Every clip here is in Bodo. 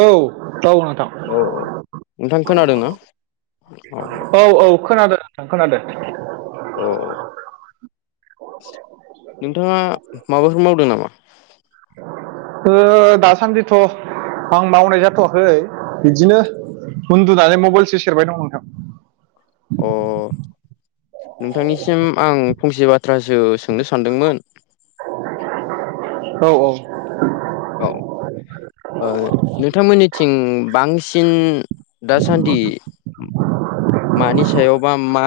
औ दाव नोंथां। औ औ नोंथां खोनादोंना औ औ खोनादों नोंथां खोनादों। औ नोंथाङा माबाफोर मावदों नामा? ओ दासान्दिथ' आं मावनाय जाथ'वाखै बिदिनो उन्दुनानै मबाइलसो सेरबाय दं नोंथां। अ नोंथांनिसिम आं फंसे बाथ्रासो सोंनो सानदोंमोन औ औ। औ ओ नोंथांमोननिथिं बांसिन दासान्दि मानि सायावबा मा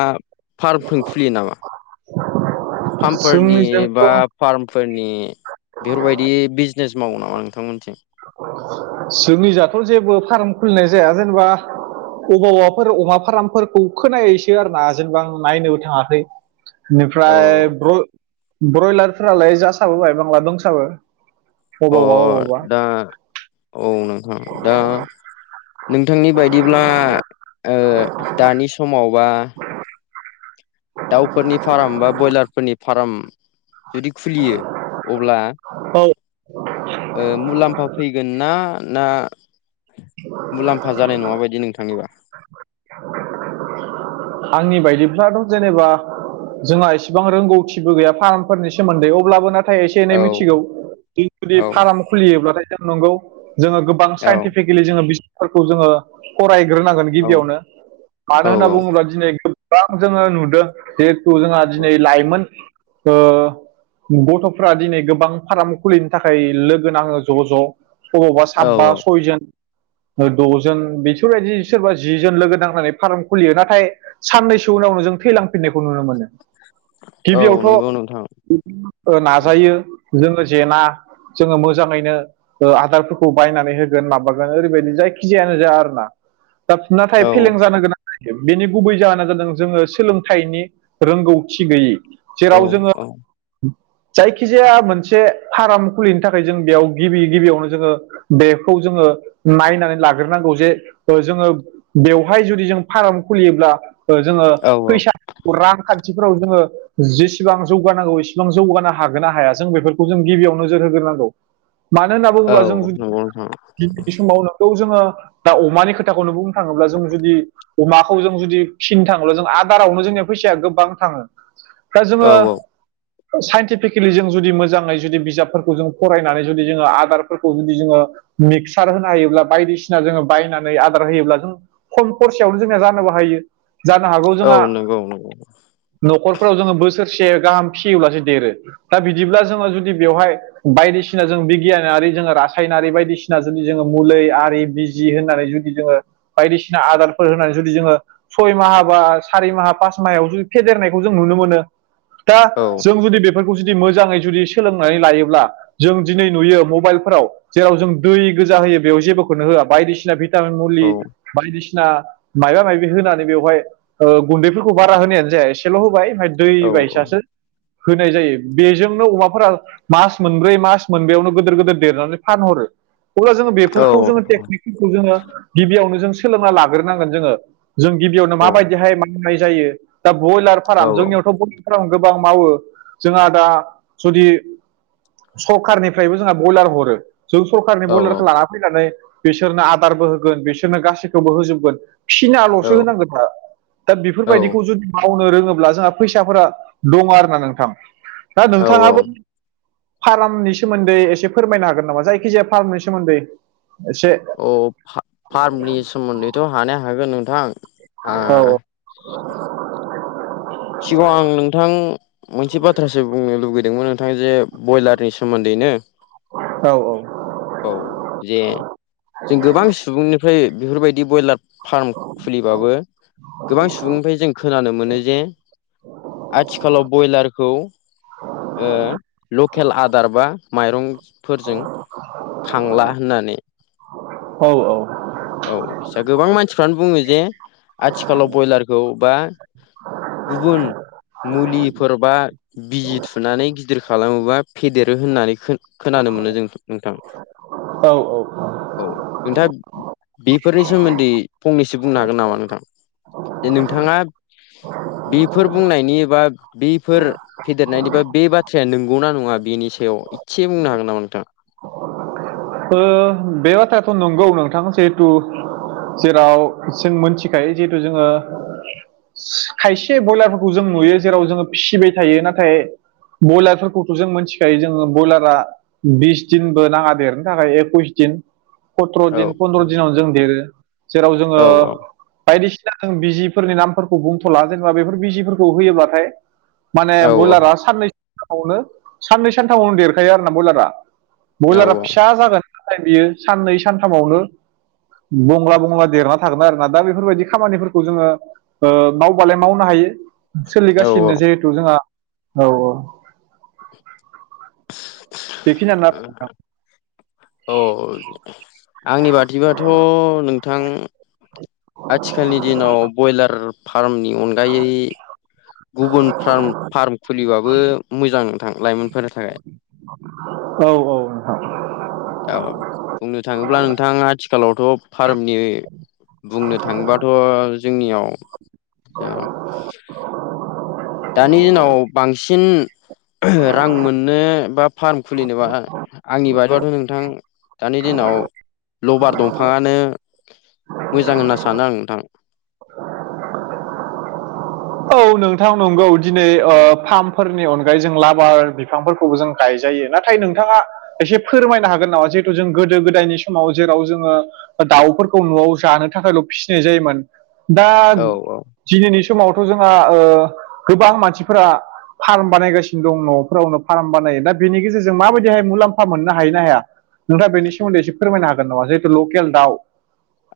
फार्मफोर खुलियो नामा? फार्मफोरारनि जोंनिजोंथ' बा फार्मफोरनि बेफोरबायदि बिजनेस मावो नामा नोंथांमोनथिं? जोंनिजाथ' जेबो फार्म खुलिनाय जाया जेनेबा अबावबाफोर अमा फार्मफोरखौ खोनायोसो आरोना जेनेबा आ नायनोबो थाङाखै औ बेनिफ्राय ब्र ब्रयलारफोरालाय जासाबोबाय बांला दंसाबो अ अबावबा अबावबा दा औ नोंथां दा नोंथांनि बायदिब्ला ओ दानि समावबा दाउफोरनि फार्म बा ब्रयलारफोरनि फार्म जुदि खुलियो अब्ला औ मुलाम्फा फैगोन ना ना मुलाम्फा जानाय नङा बायदि नोंथांनिबा? आंनि बायदिफ्लाथ' जेनेबा जोंहा एसेबां रोंगौथिबो गैया फार्मफोरनि सोमोन्दै अब्लाबो ना थाय एसे एनै औ मिथिगौ जुदि औ फार्म खुलियोब्लाथाय जों नंगौ जोङो गोब बां औ साइन्टिफिकेलि जोङो बिजाबफोरखौ जोङो फराय ग्रोनांगोन औ गिबियावनो मानो औ होनना औ बुङोब्ला दिनै गोबां जोङो नुदों जे खौ जोंहा दिनै लाइमोन ओ गथ'फ्रा दिनै गोबां फार्म खुलिनो थाखाय लोगो नाङो ज' ज' अबावबा औ साबबा औ सयजन द'जोन बिसोरबायदि सोरबा जिजोन लोगो नांनानै फार्म खुलियो नाथाय साननैसो उनावनो जों थैलांफिननायखौ नुनो मोनो औ गिबियावथ' नंगौ नोंथां ओ औ नाजायो जोङो जेना जोङो मोजाङैनो आदारफोरखौ बायनानै होगोन माबागोन ओरैबायदि जायखिजायानो जाया आरो ना दाब नाथाय औ फेलें जानो गोनां जायो बेनि गुबै जाहोना जादों जोङो सोलोंथाइनि रोंगौथि गैयि औ जेराव जोङो जायखिजाया मोनसे फार्म खुलिनो थाखाय जों बेयाव गिबि गिबियावनो जोङो बेखौ जोङो नायनानै लाग्रोनांगौ जे जोङो बेवहाय जुदि जों फार्म खुलियोब्ला जोङो औ फैसा रांखान्थिफोराव जोङो जेसेबां जौगानांगौ एसेबां जौगानो हागोन ना हाया जों बेफोरखौ जों गिबियाव नोजोर होग्रोनांगौ मानो होनना बुङोब्ला औ जों नंगौ नोंथां जुदि [unintelligible] समावनो खौ जोङो दा अमानि खोथाखौनो बुंनो थाङोब्ला जों जुदि अमा खौ जों जुदि फिनो थाङोब्ला जों आदारावनो जोंनिया फैसाया गोबां थाङो दा औ जोंङो औ साइन्टिफिकेलि जों जुदि मोजाङै जुदि बिजाबफोरखौ जों फरायनानै जुदि जोङो आदारफोरखौ जुदि जोङो मिक्सार होनो हायोब्ला बायदिसिना जोङो बायनानै आदार होयोब्ला जों खम खरसेयावनो जोंना जा नोबो हायो जानो हागौ औ जोंहा नंगौ नंगौ न'खरफोराव जोङो बोसोरसे गाहाम फियोब्लासो देरो दा बिदिब्ला जोङो जुदि बेवहाय बायदिसिना जों बिगियानारि जोङो रासायनारि बायदिसिना जुदि जोङो मुलि आरि बि जि होननानै जुदि जोङो बायदिसिना आदारफोर होननानै जुदि जोङो सय माहा बा सारि माहा पास माहायाव जुदि फेदेरनायखौ जों नुनो मोनो दा औ जों जुदि बेफोरखौ जुदि मोजाङै जुदि सोलोंनानै लायोब्ला जों दिनै नुयो मबाइलफोराव जेराव जों दै गोजा होयो बेयाव जेबोखौनो होआ बायदिसिना बि [unintelligible] मुलि औ बायदिसिना मायबा माबि होनानै बेवहाय गुन्दैफोरखौ बारा होनायानो जाया एसेल' होबाय ओमफ्राय दै औ बायसासो होनाय जायो बेजोंनो अमाफोरा मास मोनब्रै मास मोनबायावनो गिदिर गिदिर देरनानै फानहरो अब्ला जोङो औ बेफोरखौ जोङो टेकनिकफोरखौ जोङो गिबियावनो जों सोलोंना लाग्रोनांगोन जोङो जों गिबियावनो औ माबायदिहाय मावनाय जायो दा बयलार फार्म जोंनियावथ' बय फोराव गोबां मावो जोंहा दा जुदि सरखारनिफ्रायबो जोंना बयलार हरो जों सरखारनि बलेर'खौ लाना फैनानै बिसोरनो आदारबो होगोन बिसोरनो गासैखौबो होजोबगोन। फिनाल'सो होनांगौ दा दा औ बेफोरबायदिखौ जुदि मावनो रोङोब्ला जोंहा फैसाफोरा दं आरोना नोंथां दा औ नोंथाङाबो फारामनि सोमोन्दै एसे फोरमायनो हागोन नामा जायखिजाया फार्मनि सोमोन्दै एसे। अ फा फार्मनि सोमोन्दैथ' हानाया हागोन नोंथां ओ औ सिगाङाव आं नोंथां मोनसे बाथ्रासो बुंनो लुुबैदोंमोन। थां जे बयलारनि सोमोन्दैनो। औ औ। औ जे जों गोबां सुबुंनिफ्राय बेफोरबायदि बयलार फार्म खुलिबाबो गोबां सुबुंनिफ्राय जों खोनानो मोनो जे अ आथिखालाव बयलारखौ ओ लकेल आदार बा माइरं फोरजों खांला होननानै। औ औ। ओ औसा गोबां मानसिफ्रानो बुङो जे आथिखालाव बयलारखौ बा गुबुन मुलिफोरबा बिजि थुनानै गिदिर खालामोबा फेदेरो होननानै खो खोनानो मोनो जों नोंथां। औ ओ औ नोंथांआ बेफोरनि सोमोन्दै फंनैसो बुंनो हागोन नामा नोंथां जे नोंथाङा बेफोर बुंनायनि बा बेफोर फेदेरनायनिबा बे बाथ्राया नंगौना नङा बेनि सायाव एसे बुंनो हागोन नामा नोंथां। ओ बे बाथ्रायाथ नंगौ नोंथां जिहेथु जेराव जों मोनथिखायो जिहेथु जोङो खायसे बयलारफोरखौ जों नुयो जेराव जोङो फिसिबाय थायो नाथाय बयलारफोरखौथ' जों मिथिखायो जोङो बयलारा बिस दिनबो नाङा देरनो थाखाय एकुइस दिन सथ्र' औ दिन औ फन्द्र' दिनाव जों देरो जेराव जोङो औ बायदिसिना जों बिजिफोरनि नामफोरखौ बुंथ'ला जेनेबा बेफोर बिजिफोरखौ होयोबाथाय माने औ बयलारा साननै सानथामनो साननै सानथामावनो देरखायो आरोना बयलारा। बयलारा औ फिसा जागोन नथाय बियो साननै सानथामावनो बंला बंला देरना थागोनना आरोना दा बेफोरबायदि खामानिफोरखौ जोङो ओ मावबालाय मावनो हायो औ सोलिगासिनो जिहेथु जोंहा औ औ। बेखिनियानो आरो अ नोंथां औ ओ आंनि बाथिबाथ' नोंथां आथिखालनि दिनाव बयलार फार्मनि अनगायै गुबुन फार्म फार्म खुलिबाबो मोजां नोंथां लाइमोनफोरनि थाखाय। औ औ नोंथां। ओ बुंनो थाङोब्ला नोंथां आथिखालावथ' फार्मनि बुंनो थाङोबाथ' जोंनियाव दा दानि दिनाव बांसिन रां मोननो बा फार्म खुलिनोबा आंनि बादिबाथ' नों थां दानि दिनाव लबार दंफाङानो मोजां होनना सानो आं नोंथां औ नोंथां नंगौ दिनै ओ फार्मफोरनि अनगायै जों लाबार बिफांफोरखौबो जों गायजायो नाथाय नोंथाङा एसे फोरमायनो हागोन नामा जिहेथु जों गोदो गोदायनि समाव जेराव जोङो दाउफोरखौ न'आव जानो थाखायल' फिसिनाय जायोमोन। दा औ औ। दिनैनि समावथ' जोंहा ओ गोबां मानसिफोरा फार्म बानायगासिनो दं न'फोरावनो फार्म बानायो दा बेनि गेजेरजों माबायदिहाय मुलाम्फा मोननो हायोना हाया। नोंथाङ बेनि सोमोन्दै एसे फोरमाय हागोन नामा जिहेथु लकेल दउ।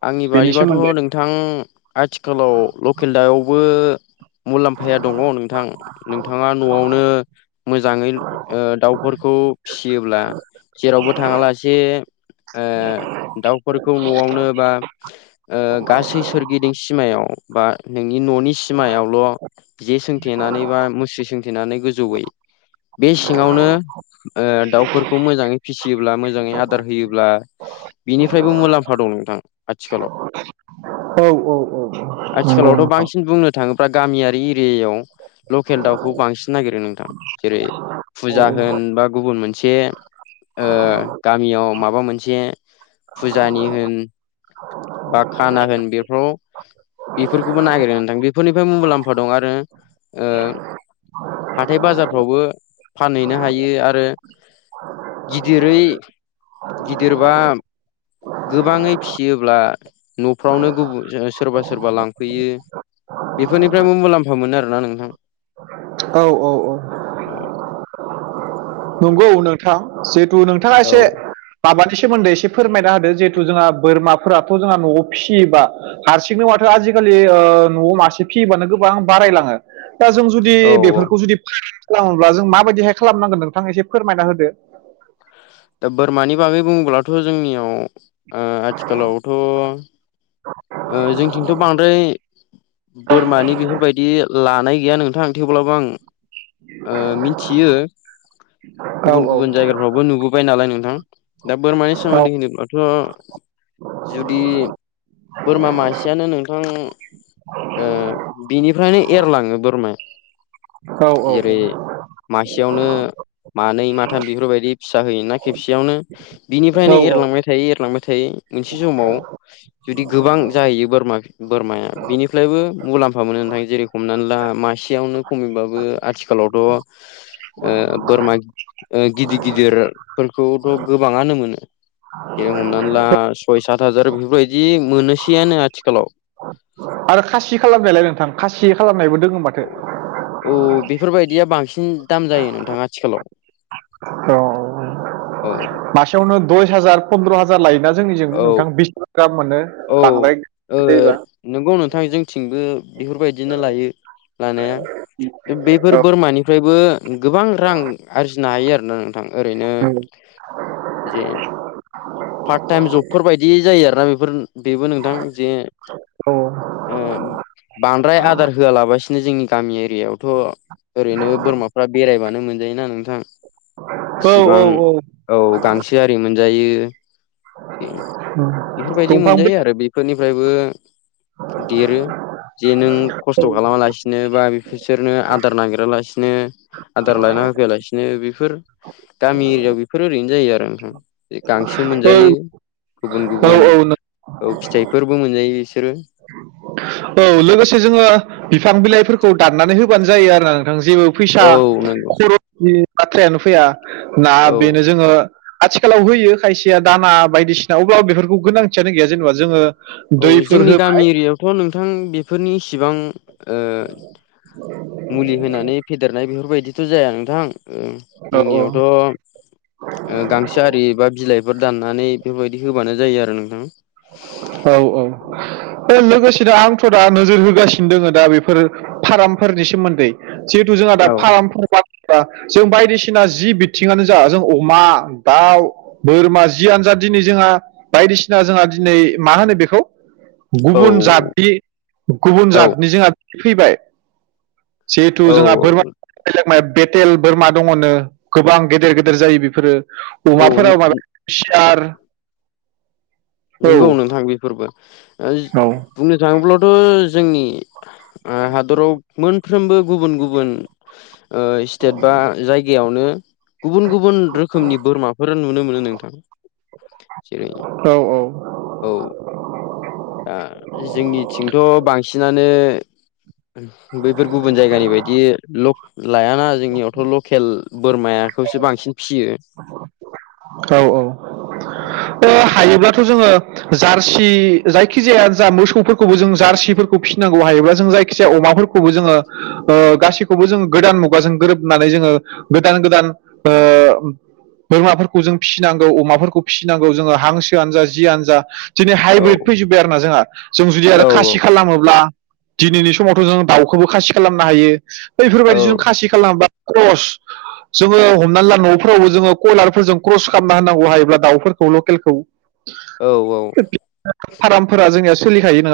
आंनि बादिबाथ' नोंथां आथिखालाव लकेल दावबो मुलाम्फाया दङ नोंथां नोंथाङा न'आवनो मोजाङै ओ दाउफोरखौ फिसियोब्ला जेरावबो थाङालासे दाउफोरखौ न'आवनो बा ओ गासै सोरगिदिं सिमायाव बा नोंनि न'नि सिमायावल' जे सोंथेनानै बा मुस्रि सोंथेनानै गोजौयै बे सिङावनो ओ दाउफोरखौ मोजाङै फिसियोब्ला मोजाङै आदार होयोब्ला बिनिफ्रायबो मुलाम्फा दं नोंथां आथिखालाव औ औ औ नंगौ आथिखालावथ' नोंथां बांसिन बुंनो थाङोब्ला गामियारि एरियायाव लकेल दाउखौ बांसिन नागिरो नोंथां जेरै औ फुजा होन बा गुबुन मोनसे ओ गामियाव माबा मोनसे फुजानि होन बा खाना होन बेफोराव बेफोरखौबो नागिरो होनदां बेफोरनिफ्रायबो मुलाम्फा दं आरो ओ हाथाय बाजारफ्रावबो फानहैनो हायो आरो गिदिरै गिदिरबा गोबाङै फिसियो ब्ला न'फ्रावनो गुब सोरबा सोरबा लांफैयो। बेफोरनिफ्रायबो मुलाम्फा मोनो आरोना नोंथां। औ औ औ औ नंगौ नों थां जिहेथु नोंथाङा औ एसे माबानि सोमोन्दै एसे फोरमायना होदो जिहेथु जोंहा बोरमाफोराथ' जोंहा न'आव फिसियोबा हारसिंनो माथो आजिखालि ओ न'आवनो मासे फियोबानो गोबां बारायलाङो दा जों जुदि औ औ बेफोरखौ जुदि खालामोब्ला जों माबायदिहाय खालामनांगोन नोंथां एसे फोरमायना होदो। दा बोरमानि बागै बुङोब्लाथ' जोंनियाव ओ आथिखालावथ' ओ जोंथिंथ' बांद्राय बोरमानि बेफोरबायदि लानाय गैया नोंथां। थेवब्लाबो आं ओ मिनथियो औ गुबुन औ गुबुन जायगाफ्रावबो नुबो बाय नालाय नोंथां दा बोरमानि औ सोमोन्दै होनोब्लाथ' जुदि बोरमा मासेयानो नोंथां ओ बिनिफ्रायनो एरलाङो औ औ बोरमाया जेरै मासेयावनो मानै माथाम बेफोरबायदि फिसा होयो ना खेबसेयावनो। बिनिफ्रायनो औ औ एरलांबाय थायो एरलांबाय थायो मोनसे समाव जुदि गोबां जाहैयो बोरमा बोरमाया बिनिफ्रायबो मुलाम्फा मोनो नोंथां जेरै हमनानै ला मासेयावनो खमैब्लाबो आथिखालावथ' ओ बोरमा गिदिर गिदिरफोरखौथ' गोबाङानो मोनो। जेरै हमनानै ला सय सात हाजार बेफोरबायदि मोनोसैयानो आथिखालाव। आरो खासि खालामनायालाय नोंथां खासि खालामनायबो दङ माथो। औ बेफोरबायदिया बांसिन दाम जायो नोंथाङा आथिखालाव। औ औ। मासेयावनो दस हाजार पन्द्र' हाजार लायोना जोंनिजों औ नोंथां बिस ग्राम मोनो। [inaudible] नोंगौ नोंथां जोंथिंबो बेफोरबायदिनो लायो लानाया। बेफोर बोरमानिफ्राय बो गोबां रां आरजिनो हायो आरोना नोंथां ओरैनो औ जे पार्ट टाइम जबफोर बायदि जायो आरोना बेफोर। बेबो नोंथां जे औ ओ बांद्राय आदार होआलाबासिनो जोंनि गामि एरियायावथ' ओरैनो बोरमाफ्रा बेरायबानो मोनजायोना नोंथां। औ इसिबां औ गांसो आरि मोनजायो बे बिदि दंफां मोनजायो बिलाइ आरो बेफोरनिफ्रायबो देरो। जे नों खस्थ' खालामा लासिनो बा बिसोरनो आदार नागिरालासिनो आदार लायना होफैयालासिनो बेफोर गामि एरिया बेफोर ओरैनो जायो आरो नोंथां गांसो मोनजायो औ गुबुन औ गुबुन। नों- औ फिथाइफोरबो मोनजायो बिसोरो। औ लोगोसे जोङो बिफां बिलाइफोरखौ दाननानै होबानो जायो आरो नोंथां जेबो फैसा औ नंगौ खरसनि बाथ्रायानो फैया ना औ बेनो जोङो आथिखालाव होयो खायसेया दाना बायदिसिना अब्लाबो बेफोरखौ गोनांथियानो गैया जेनेबा जोङो औ दैफोर जोंनि होबा गामि एरियायावथ' नोंथां बेफोरनि इसिबां ओ मुलि होनानै फेदेरनाय बेफोरबायदिथ' जाया नोंथां औ औ जोंनियावथ' ओ गांसो आरि एबा बिलाइफोर दाननानै बेफोरबायदि होबानो जायो आरो नोंथां। औ औ लोगोसेनो आंथ' दा नोजोर होगासिनो दङ दा बेफोर फार्मफोरनि सोमोन्दै जिहेथु जोंहा औ दा फार्मफोर बा जों बायदिसिना जि बिथिङानो जा जों अमा दाउ बोरमा जि आनजाद दिनै जोंहा बायदिसिना जोंहा दिनै मा होनो बेखौ औ गुबुन जातनि गुबुन औ जातनिजोंहा फैबाय जिहेथु औ जोंहा बोरमा बे म बेथेल बोरमा दङनो गोबां गेदेर गेदेर जायो बेफोरो औ अमाफोराव माबा हुसियार नंगौ नोंथां बेफोरबो औ बुंनो थाङोब्लाथ' जोंनि हादरावमोन फ्रोमबो गुबुन गुबुन स्टेट बा जायगायावनो गुबुन गुबुन रोखोमनि बोरमाफोर नुनो मोनो नोंथां जेरै औ। औ औ दा जोंनिथिंथ' बांसिनानो बैफोर गुबुन जायगानि बायदि लक लायाना जोंनियावथ' लकेल बोरमाखौसो बांसिन फियो औ औ हायोब्लाथ' जोङो जारसि जायखिजाया जा मोसौफोरखौबो जों जारसिफोरखौ फिसिनांगौ हायोबा जों जायखिजाया अमाफोरखौ खौबो जोङो गासैखौबो जोंङ गोदान मुगाजों गोरोबनानै जोङो गोदान गोदान बोरमाफोरखौ जों फिसिनांगौ अमाफोरखौ फिसिनांगौ जोङो हांसोआनो जा जियनो जा दिनै औ हाइब्रिद फैजोब्बाय आरोना जोंहा जों जुदि आरो औ खासि खालामोब्ला दिनैनि समावथ' जों दाउखौबो खासि खालामनो हायो औ बैफोरबायदि जों खासि खालाम जोङो हमनानै ला न'फ्रावबो जोङो कयलारफोरजों क्रस खालामना होनांगौ हायोब्ला दाउफोरखौ लकेलखौ औ औ। फार्मफोरा जोंनिया सोलिखायो ना